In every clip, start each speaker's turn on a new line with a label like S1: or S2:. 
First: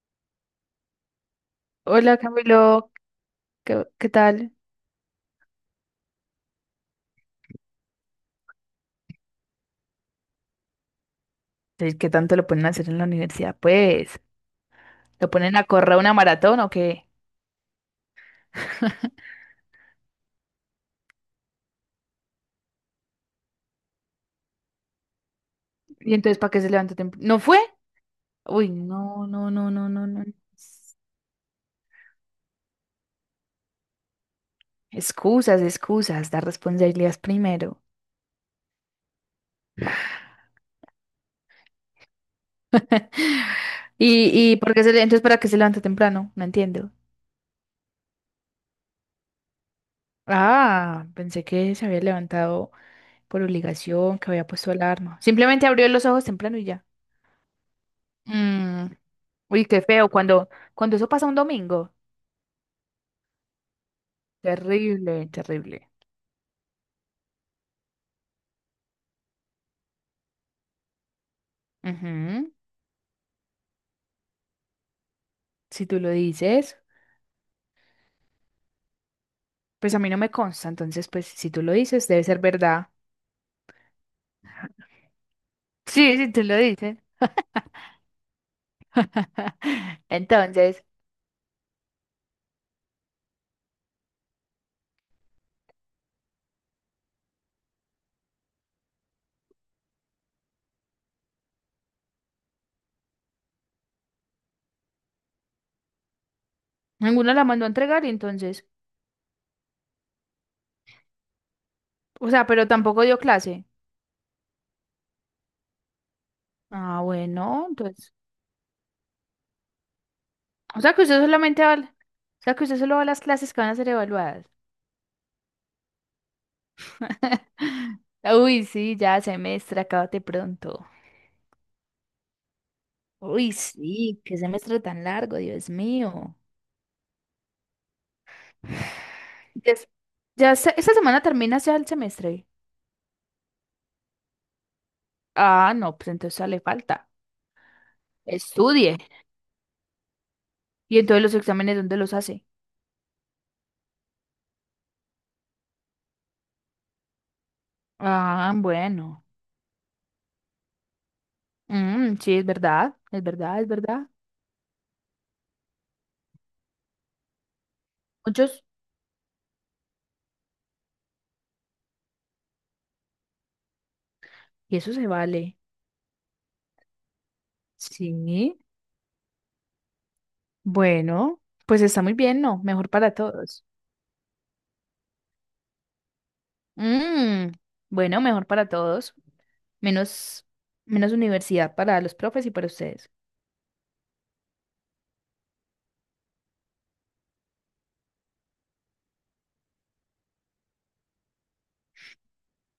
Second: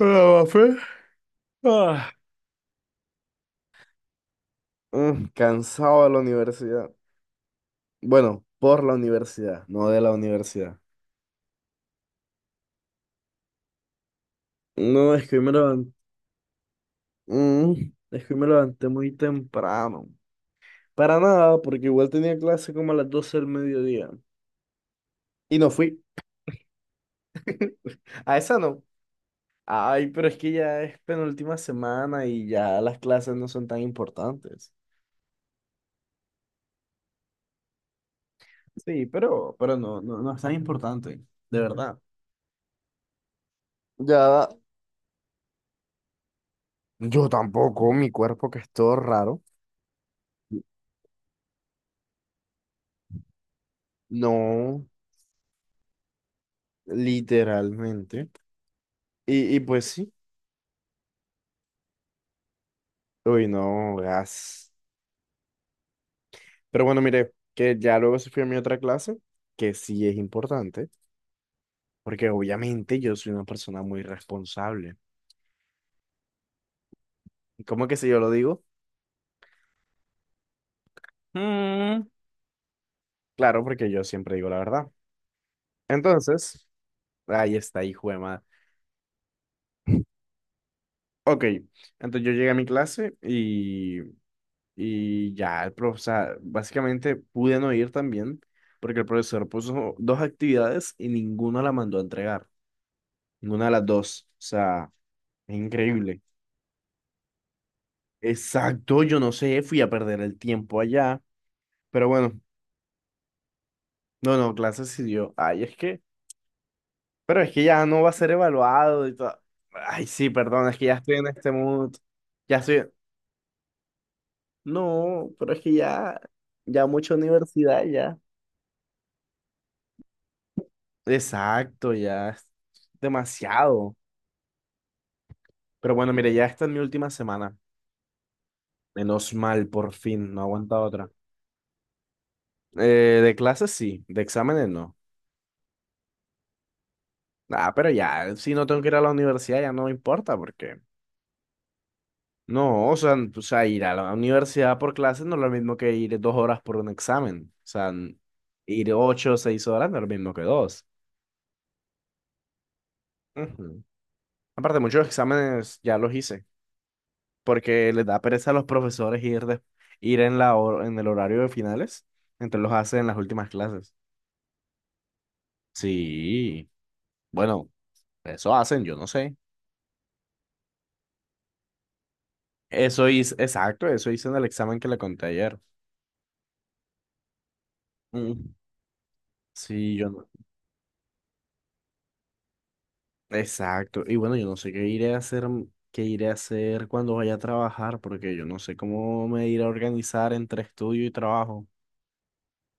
S1: Ah, fe. Ah.
S2: Hola Camilo, ¿Qué tal?
S1: Cansado de la universidad. Bueno, por la universidad, no de la universidad.
S2: Sí, ¿qué tanto lo ponen a hacer en la universidad? Pues,
S1: No, es
S2: ¿lo
S1: que hoy me
S2: ponen a
S1: levanté,
S2: correr una maratón o qué?
S1: es que hoy me levanté muy temprano. Para nada, porque igual tenía clase como a las 12 del mediodía. Y no fui.
S2: ¿Y entonces para qué se levantó temprano? ¿No fue?
S1: A esa
S2: Uy,
S1: no.
S2: no, no, no, no, no,
S1: Ay,
S2: no.
S1: pero es que ya es penúltima semana y ya las clases no son tan importantes.
S2: Excusas, excusas, dar responsabilidades primero.
S1: Sí, pero no es tan importante, de verdad. Ya,
S2: ¿Y por qué entonces para qué se levanta temprano? No entiendo.
S1: yo tampoco, mi cuerpo que es todo raro.
S2: Ah, pensé que se había levantado por obligación, que había puesto
S1: No,
S2: alarma. Simplemente abrió los ojos temprano y ya.
S1: literalmente.
S2: Mm.
S1: Y
S2: Uy, qué
S1: pues
S2: feo
S1: sí.
S2: cuando eso pasa un domingo.
S1: Uy, no, gas.
S2: Terrible, terrible.
S1: Pero bueno, mire, que ya luego se fue a mi otra clase, que sí es importante, porque
S2: Ujú.
S1: obviamente yo soy una persona muy responsable.
S2: Si tú lo dices,
S1: ¿Y cómo que si yo lo digo?
S2: pues a mí no me consta, entonces, pues si tú lo
S1: Mm,
S2: dices, debe ser verdad.
S1: claro, porque yo siempre digo la verdad.
S2: Sí, si tú lo
S1: Entonces,
S2: dices.
S1: ahí está, hijo de madre.
S2: Entonces,
S1: Ok, entonces yo llegué a mi clase y ya, o sea, básicamente pude no ir también porque el profesor puso dos actividades y ninguna la mandó a entregar. Ninguna de las dos. O sea, es increíble.
S2: ninguno la mandó a entregar y entonces,
S1: Exacto, yo no sé, fui a perder el tiempo allá. Pero
S2: o
S1: bueno,
S2: sea, pero tampoco dio clase.
S1: no, no, clases sí dio. Ay,
S2: Ah,
S1: pero es que
S2: bueno,
S1: ya no va a
S2: entonces,
S1: ser evaluado y todo. Ay, sí, perdón, es
S2: o
S1: que ya
S2: sea que
S1: estoy
S2: usted
S1: en este
S2: solamente
S1: mood.
S2: o sea
S1: Ya
S2: que usted
S1: estoy.
S2: solo va a las clases que van a ser evaluadas.
S1: No, pero es que ya, mucha universidad ya.
S2: Uy, sí, ya semestre, acábate pronto.
S1: Exacto, ya es
S2: Uy,
S1: demasiado.
S2: sí, qué semestre tan largo, Dios
S1: Pero bueno, mire,
S2: mío.
S1: ya esta es mi última semana. Menos mal,
S2: Des-
S1: por fin, no aguanta
S2: Esta
S1: otra.
S2: semana termina ya el semestre.
S1: De clases sí, de exámenes no.
S2: Ah, no, pues entonces ya le falta.
S1: Ah, pero ya, si no tengo que ir
S2: Estudie.
S1: a la universidad ya no me importa porque...
S2: Y entonces los exámenes, ¿dónde los hace?
S1: No, o sea, o sea, ir a la universidad por clases no es lo mismo que ir 2 horas por un examen. O sea,
S2: Ah,
S1: ir
S2: bueno.
S1: 8 o 6 horas no es lo mismo que dos.
S2: Mm, sí, es verdad, es verdad, es
S1: Ujú.
S2: verdad.
S1: Aparte, muchos exámenes ya los hice porque les da pereza a
S2: Muchos.
S1: los profesores ir, ir en el horario de finales, entonces los hacen en las últimas clases.
S2: Y eso se vale.
S1: Sí. Bueno, eso
S2: Sí.
S1: hacen, yo no sé.
S2: Bueno, pues está muy bien, ¿no? Mejor
S1: Eso
S2: para
S1: hice,
S2: todos.
S1: exacto, eso hice en el examen que le conté ayer.
S2: Mm, bueno, mejor
S1: Mm,
S2: para todos.
S1: sí, yo no.
S2: Menos, menos universidad para los profes y para ustedes.
S1: Exacto. Y bueno, yo no sé qué iré a hacer cuando vaya a trabajar, porque yo no sé cómo me iré a organizar entre estudio y trabajo.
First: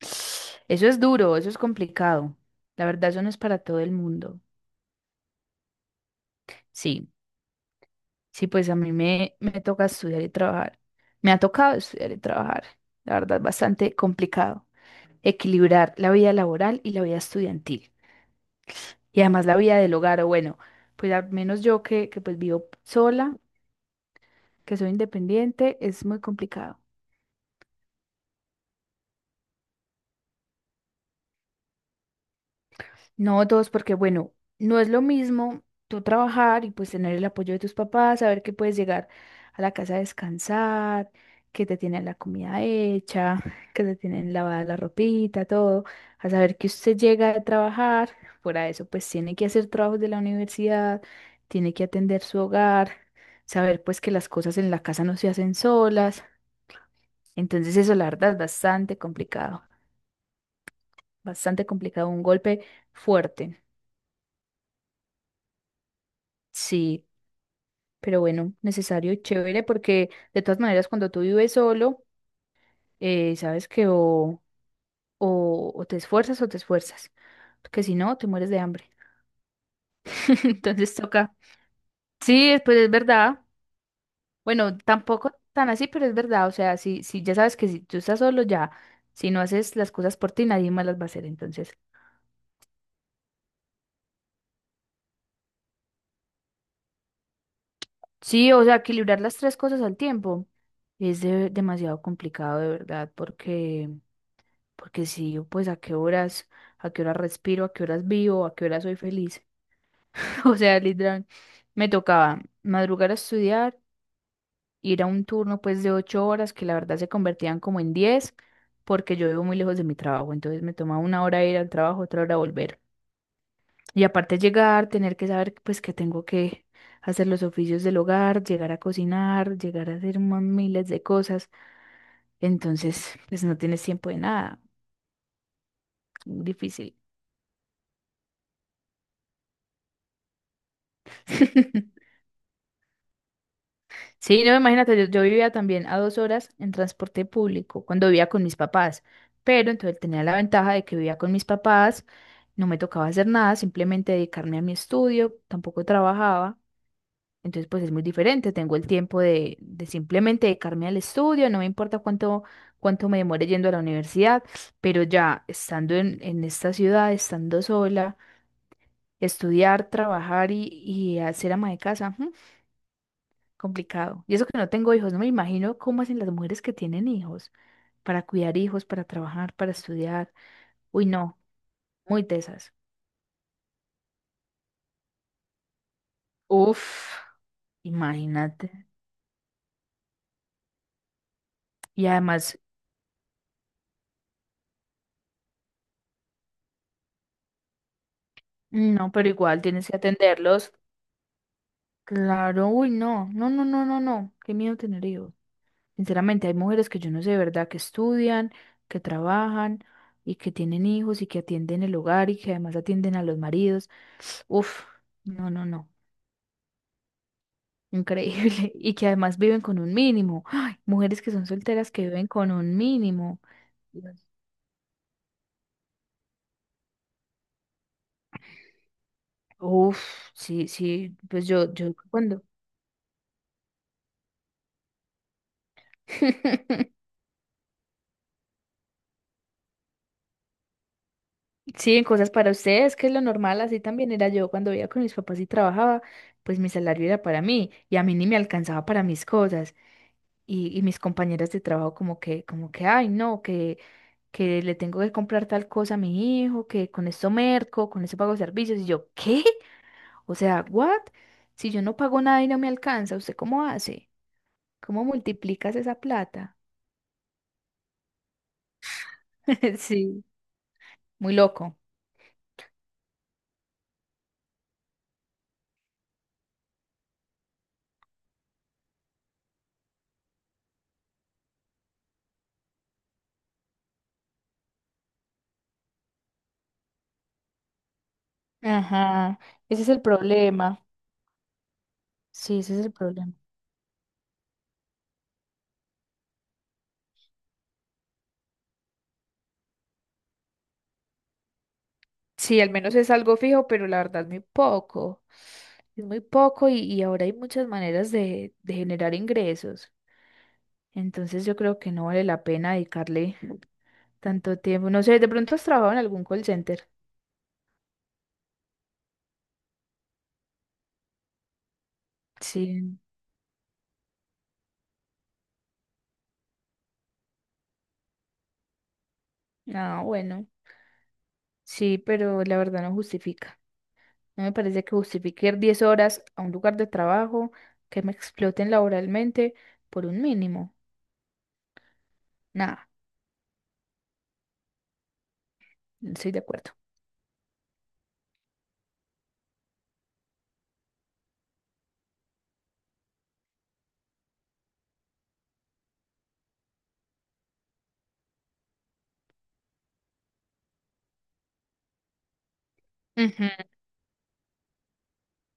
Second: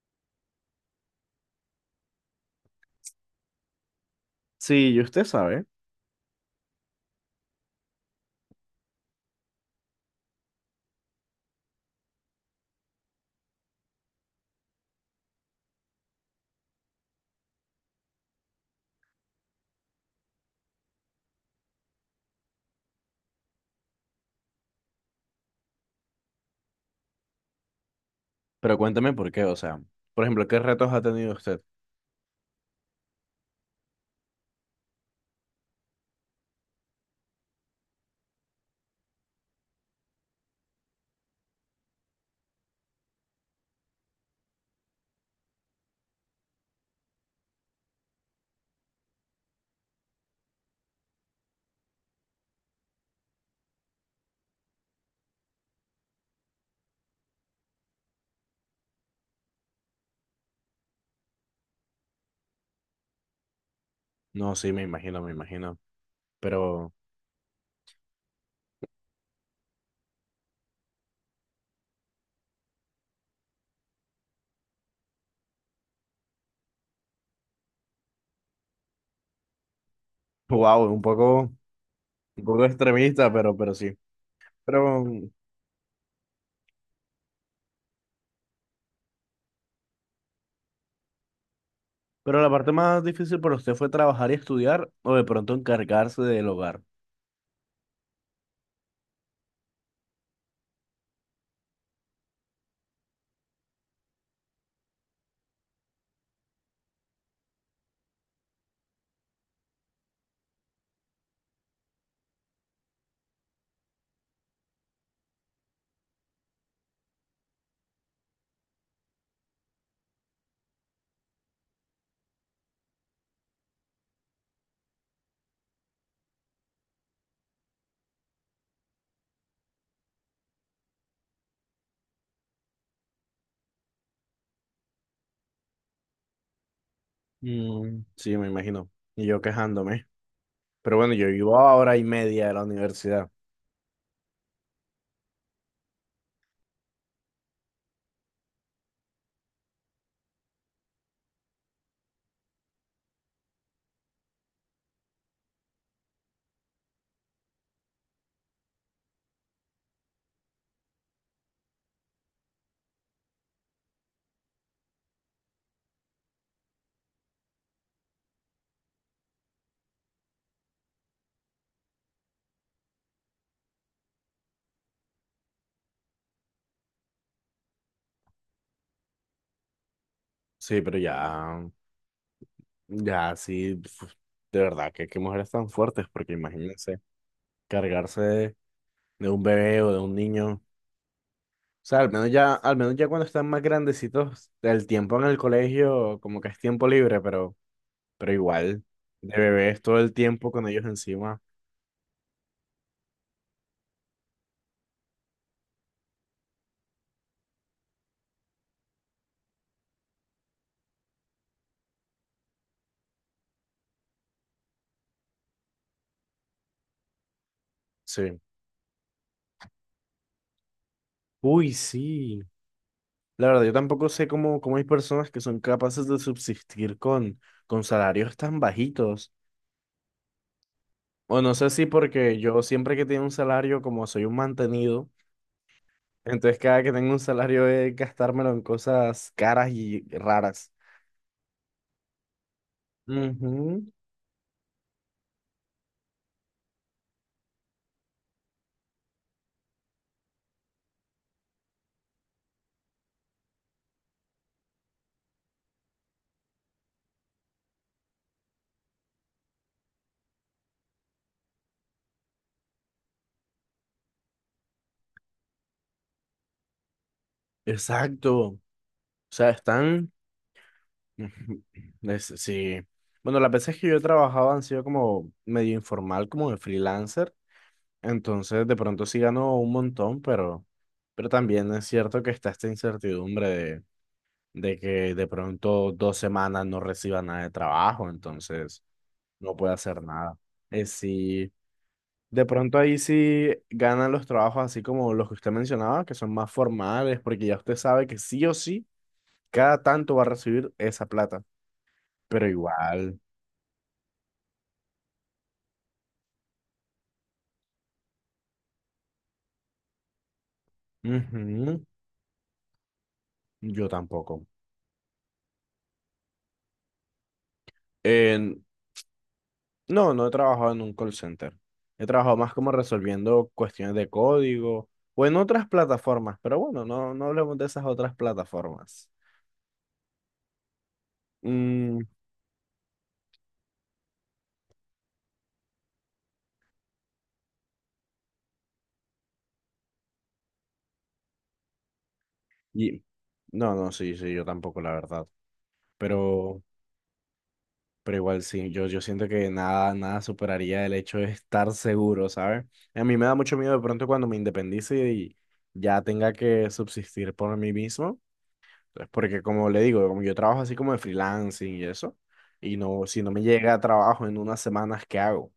S2: Eso es duro, eso es complicado. La verdad, eso no es para todo el mundo.
S1: Sí, y usted sabe,
S2: Sí. Sí, pues a mí me toca estudiar y trabajar. Me ha tocado estudiar y trabajar. La verdad, es bastante complicado. Equilibrar la vida laboral y la vida estudiantil. Y además la vida del hogar, o bueno, pues al menos yo que pues vivo sola, que soy independiente, es muy complicado.
S1: pero cuéntame por qué, o sea, por ejemplo, ¿qué retos ha tenido usted?
S2: No dos, porque bueno, no es lo mismo tú trabajar y pues tener el apoyo de tus papás, saber que puedes llegar a la casa a descansar, que te tienen la comida hecha, que te tienen lavada la ropita, todo, a saber que usted llega a trabajar, fuera de eso, pues tiene que hacer trabajos de la universidad, tiene que atender su hogar, saber pues que las cosas en la casa no se hacen solas. Entonces eso la verdad es bastante complicado, un golpe fuerte.
S1: No, sí, me imagino, pero
S2: Sí. Pero bueno, necesario y chévere porque de todas maneras cuando tú vives solo, sabes que o te esfuerzas, porque si no, te mueres de hambre.
S1: wow,
S2: Entonces
S1: un
S2: toca.
S1: poco, un
S2: Sí,
S1: poco
S2: pues es
S1: extremista,
S2: verdad.
S1: pero sí.
S2: Bueno,
S1: Pero
S2: tampoco tan así, pero es verdad. O sea, si ya sabes que si tú estás solo ya, si no haces las cosas por ti, nadie más las va a hacer. Entonces,
S1: Pero la parte más difícil para usted fue trabajar y estudiar o de pronto encargarse del hogar.
S2: sí, o sea, equilibrar las tres cosas al tiempo es demasiado complicado, de verdad, porque... Porque si yo, pues, a qué horas respiro, a qué horas vivo, a qué horas soy feliz? O sea, literal, me tocaba madrugar a estudiar, ir a un turno, pues, de ocho horas, que la verdad se convertían como en diez, porque yo vivo muy lejos de mi trabajo, entonces me tomaba una hora ir al trabajo, otra hora volver. Y aparte llegar, tener que saber, pues, que tengo que hacer los oficios del hogar, llegar a cocinar, llegar a hacer más miles de cosas. Entonces, pues, no tienes tiempo de nada. Difícil.
S1: Mm, sí, me imagino. Y yo quejándome. Pero bueno, yo vivo a hora y media de la universidad.
S2: Sí, no, imagínate, yo vivía también a dos horas en transporte público cuando vivía con mis papás, pero entonces tenía la ventaja de que vivía con mis papás, no me tocaba hacer nada, simplemente dedicarme a mi estudio, tampoco trabajaba, entonces pues es muy diferente, tengo el tiempo de simplemente dedicarme al estudio, no me importa cuánto me demore yendo a la universidad, pero ya estando en esta ciudad, estando sola, estudiar, trabajar y hacer ama de casa, complicado. Y eso que no tengo hijos, no me imagino cómo hacen las mujeres que tienen hijos para cuidar hijos, para trabajar, para estudiar.
S1: Sí, pero
S2: Uy, no,
S1: ya,
S2: muy tesas.
S1: ya, sí, uf, de verdad, que qué mujeres tan fuertes, porque
S2: Uf,
S1: imagínense, cargarse
S2: imagínate.
S1: de un bebé o de un niño. O sea,
S2: Y
S1: al menos ya,
S2: además,
S1: al menos ya cuando están más grandecitos, el tiempo en el colegio como que es tiempo libre, pero igual,
S2: no, pero
S1: de
S2: igual
S1: bebés
S2: tienes que
S1: todo el tiempo con
S2: atenderlos.
S1: ellos encima.
S2: Claro, uy, no, no, no, no, no, no. Qué miedo tener hijos. Sinceramente, hay mujeres que yo no sé de verdad que estudian, que trabajan y que tienen hijos y que atienden el hogar y que además atienden a los maridos. Uf, no, no, no.
S1: Sí.
S2: Increíble. Y que además viven con un mínimo. Ay, mujeres que son
S1: Uy,
S2: solteras que viven
S1: sí.
S2: con un mínimo.
S1: La verdad, yo tampoco
S2: Dios.
S1: sé cómo hay personas que son capaces de subsistir con salarios tan bajitos.
S2: Uf, sí, sí,
S1: O
S2: pues
S1: no sé
S2: yo,
S1: si
S2: yo
S1: porque
S2: cuando.
S1: yo siempre que tengo un salario, como soy un mantenido, entonces cada que tengo un salario es gastármelo en cosas caras y raras.
S2: Sí, en cosas para ustedes, que es lo normal, así
S1: Ujú,
S2: también era yo cuando vivía con mis papás y trabajaba, pues mi salario era para mí y a mí ni me alcanzaba para mis cosas. Y mis compañeras de trabajo como que, ay, no, que le tengo que comprar tal cosa a mi hijo, que con esto merco, con esto pago servicios. Y yo, ¿qué? O sea, ¿what? Si yo no pago nada y no me alcanza, ¿usted cómo hace? ¿Cómo multiplicas esa plata?
S1: exacto. O sea, están...
S2: Sí. Muy loco.
S1: Ujú, sí. Bueno, las veces que yo he trabajado han sido como medio informal, como de freelancer. Entonces, de pronto sí ganó un montón, pero también es cierto que está esta incertidumbre de que de pronto 2 semanas no reciba nada de trabajo, entonces
S2: Ajá,
S1: no puede
S2: ese es
S1: hacer
S2: el
S1: nada.
S2: problema.
S1: Sí, de
S2: Sí, ese
S1: pronto
S2: es el
S1: ahí
S2: problema.
S1: sí ganan los trabajos así como los que usted mencionaba, que son más formales, porque ya usted sabe que sí o sí, cada tanto va a recibir esa plata, pero
S2: Sí, al menos es
S1: igual,
S2: algo fijo, pero la verdad es muy poco. Es muy poco y ahora hay muchas maneras de generar ingresos. Entonces yo creo
S1: ujú,
S2: que no vale la pena dedicarle
S1: yo tampoco.
S2: tanto tiempo. No sé, de pronto has trabajado en algún call center.
S1: Eh, No, no he trabajado en un call center. He trabajado más como
S2: Sí.
S1: resolviendo cuestiones de código o en otras plataformas, pero bueno, no, no hablemos de esas otras plataformas.
S2: Ah, bueno. Sí,
S1: Mm,
S2: pero la verdad no justifica. No me parece que justifique ir 10 horas a un lugar de trabajo que me exploten laboralmente por un mínimo. Nada,
S1: y, no, no, sí, sí, yo tampoco, la verdad.
S2: no estoy de
S1: Pero,
S2: acuerdo.
S1: pero igual sí, yo siento que nada, nada superaría el hecho de estar seguro, ¿sabes? A mí me da mucho miedo de pronto cuando me independice y ya tenga que subsistir por mí mismo. Entonces, porque como le digo, como yo trabajo así como de freelancing y eso, y no, si no me
S2: Ujú.
S1: llega trabajo en unas semanas, ¿qué hago?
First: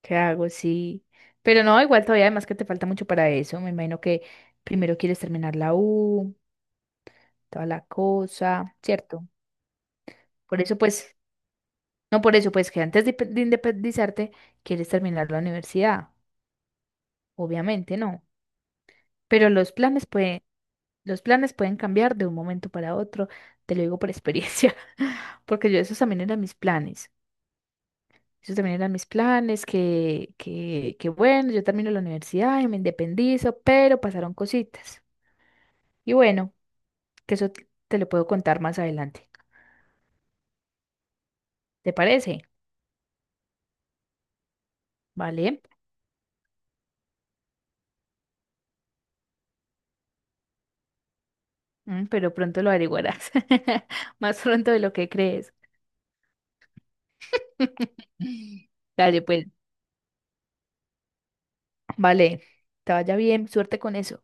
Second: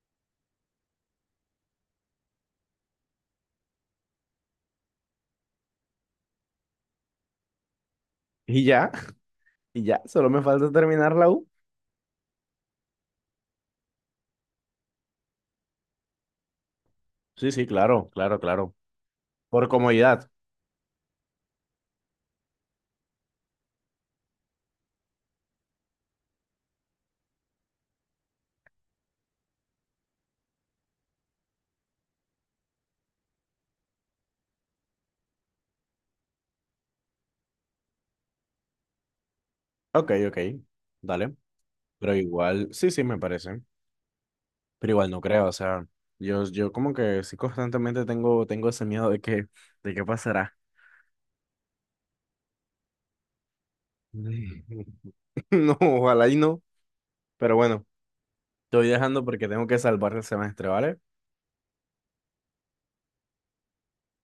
S2: ¿Qué hago? Sí. Pero no, igual todavía además que te falta mucho para eso. Me imagino que primero quieres terminar la U, toda la
S1: Y
S2: cosa,
S1: ya,
S2: ¿cierto?
S1: y ya, solo me
S2: Por
S1: falta
S2: eso
S1: terminar
S2: pues,
S1: la U.
S2: no por eso pues que antes de independizarte quieres terminar la universidad,
S1: Sí, sí,
S2: obviamente
S1: claro,
S2: no.
S1: claro, claro.
S2: Pero
S1: Por
S2: los planes
S1: comodidad.
S2: pueden. Los planes pueden cambiar de un momento para otro, te lo digo por experiencia, porque yo esos también eran mis planes. Esos también eran mis planes, que bueno, yo termino la universidad y me independizo, pero pasaron cositas. Y bueno, que eso te lo puedo contar más adelante.
S1: Ok, ok, dale.
S2: ¿Te
S1: Pero
S2: parece?
S1: igual, sí, sí, me parece. Pero igual no creo, o
S2: Vale.
S1: sea, yo como que sí constantemente tengo ese miedo de qué pasará.
S2: Mm, pero pronto lo averiguarás, más pronto de lo que crees.
S1: No, ojalá y no. Pero bueno, te voy
S2: Dale,
S1: dejando
S2: pues,
S1: porque tengo que salvar el semestre, ¿vale?
S2: vale, te vaya bien, suerte con eso.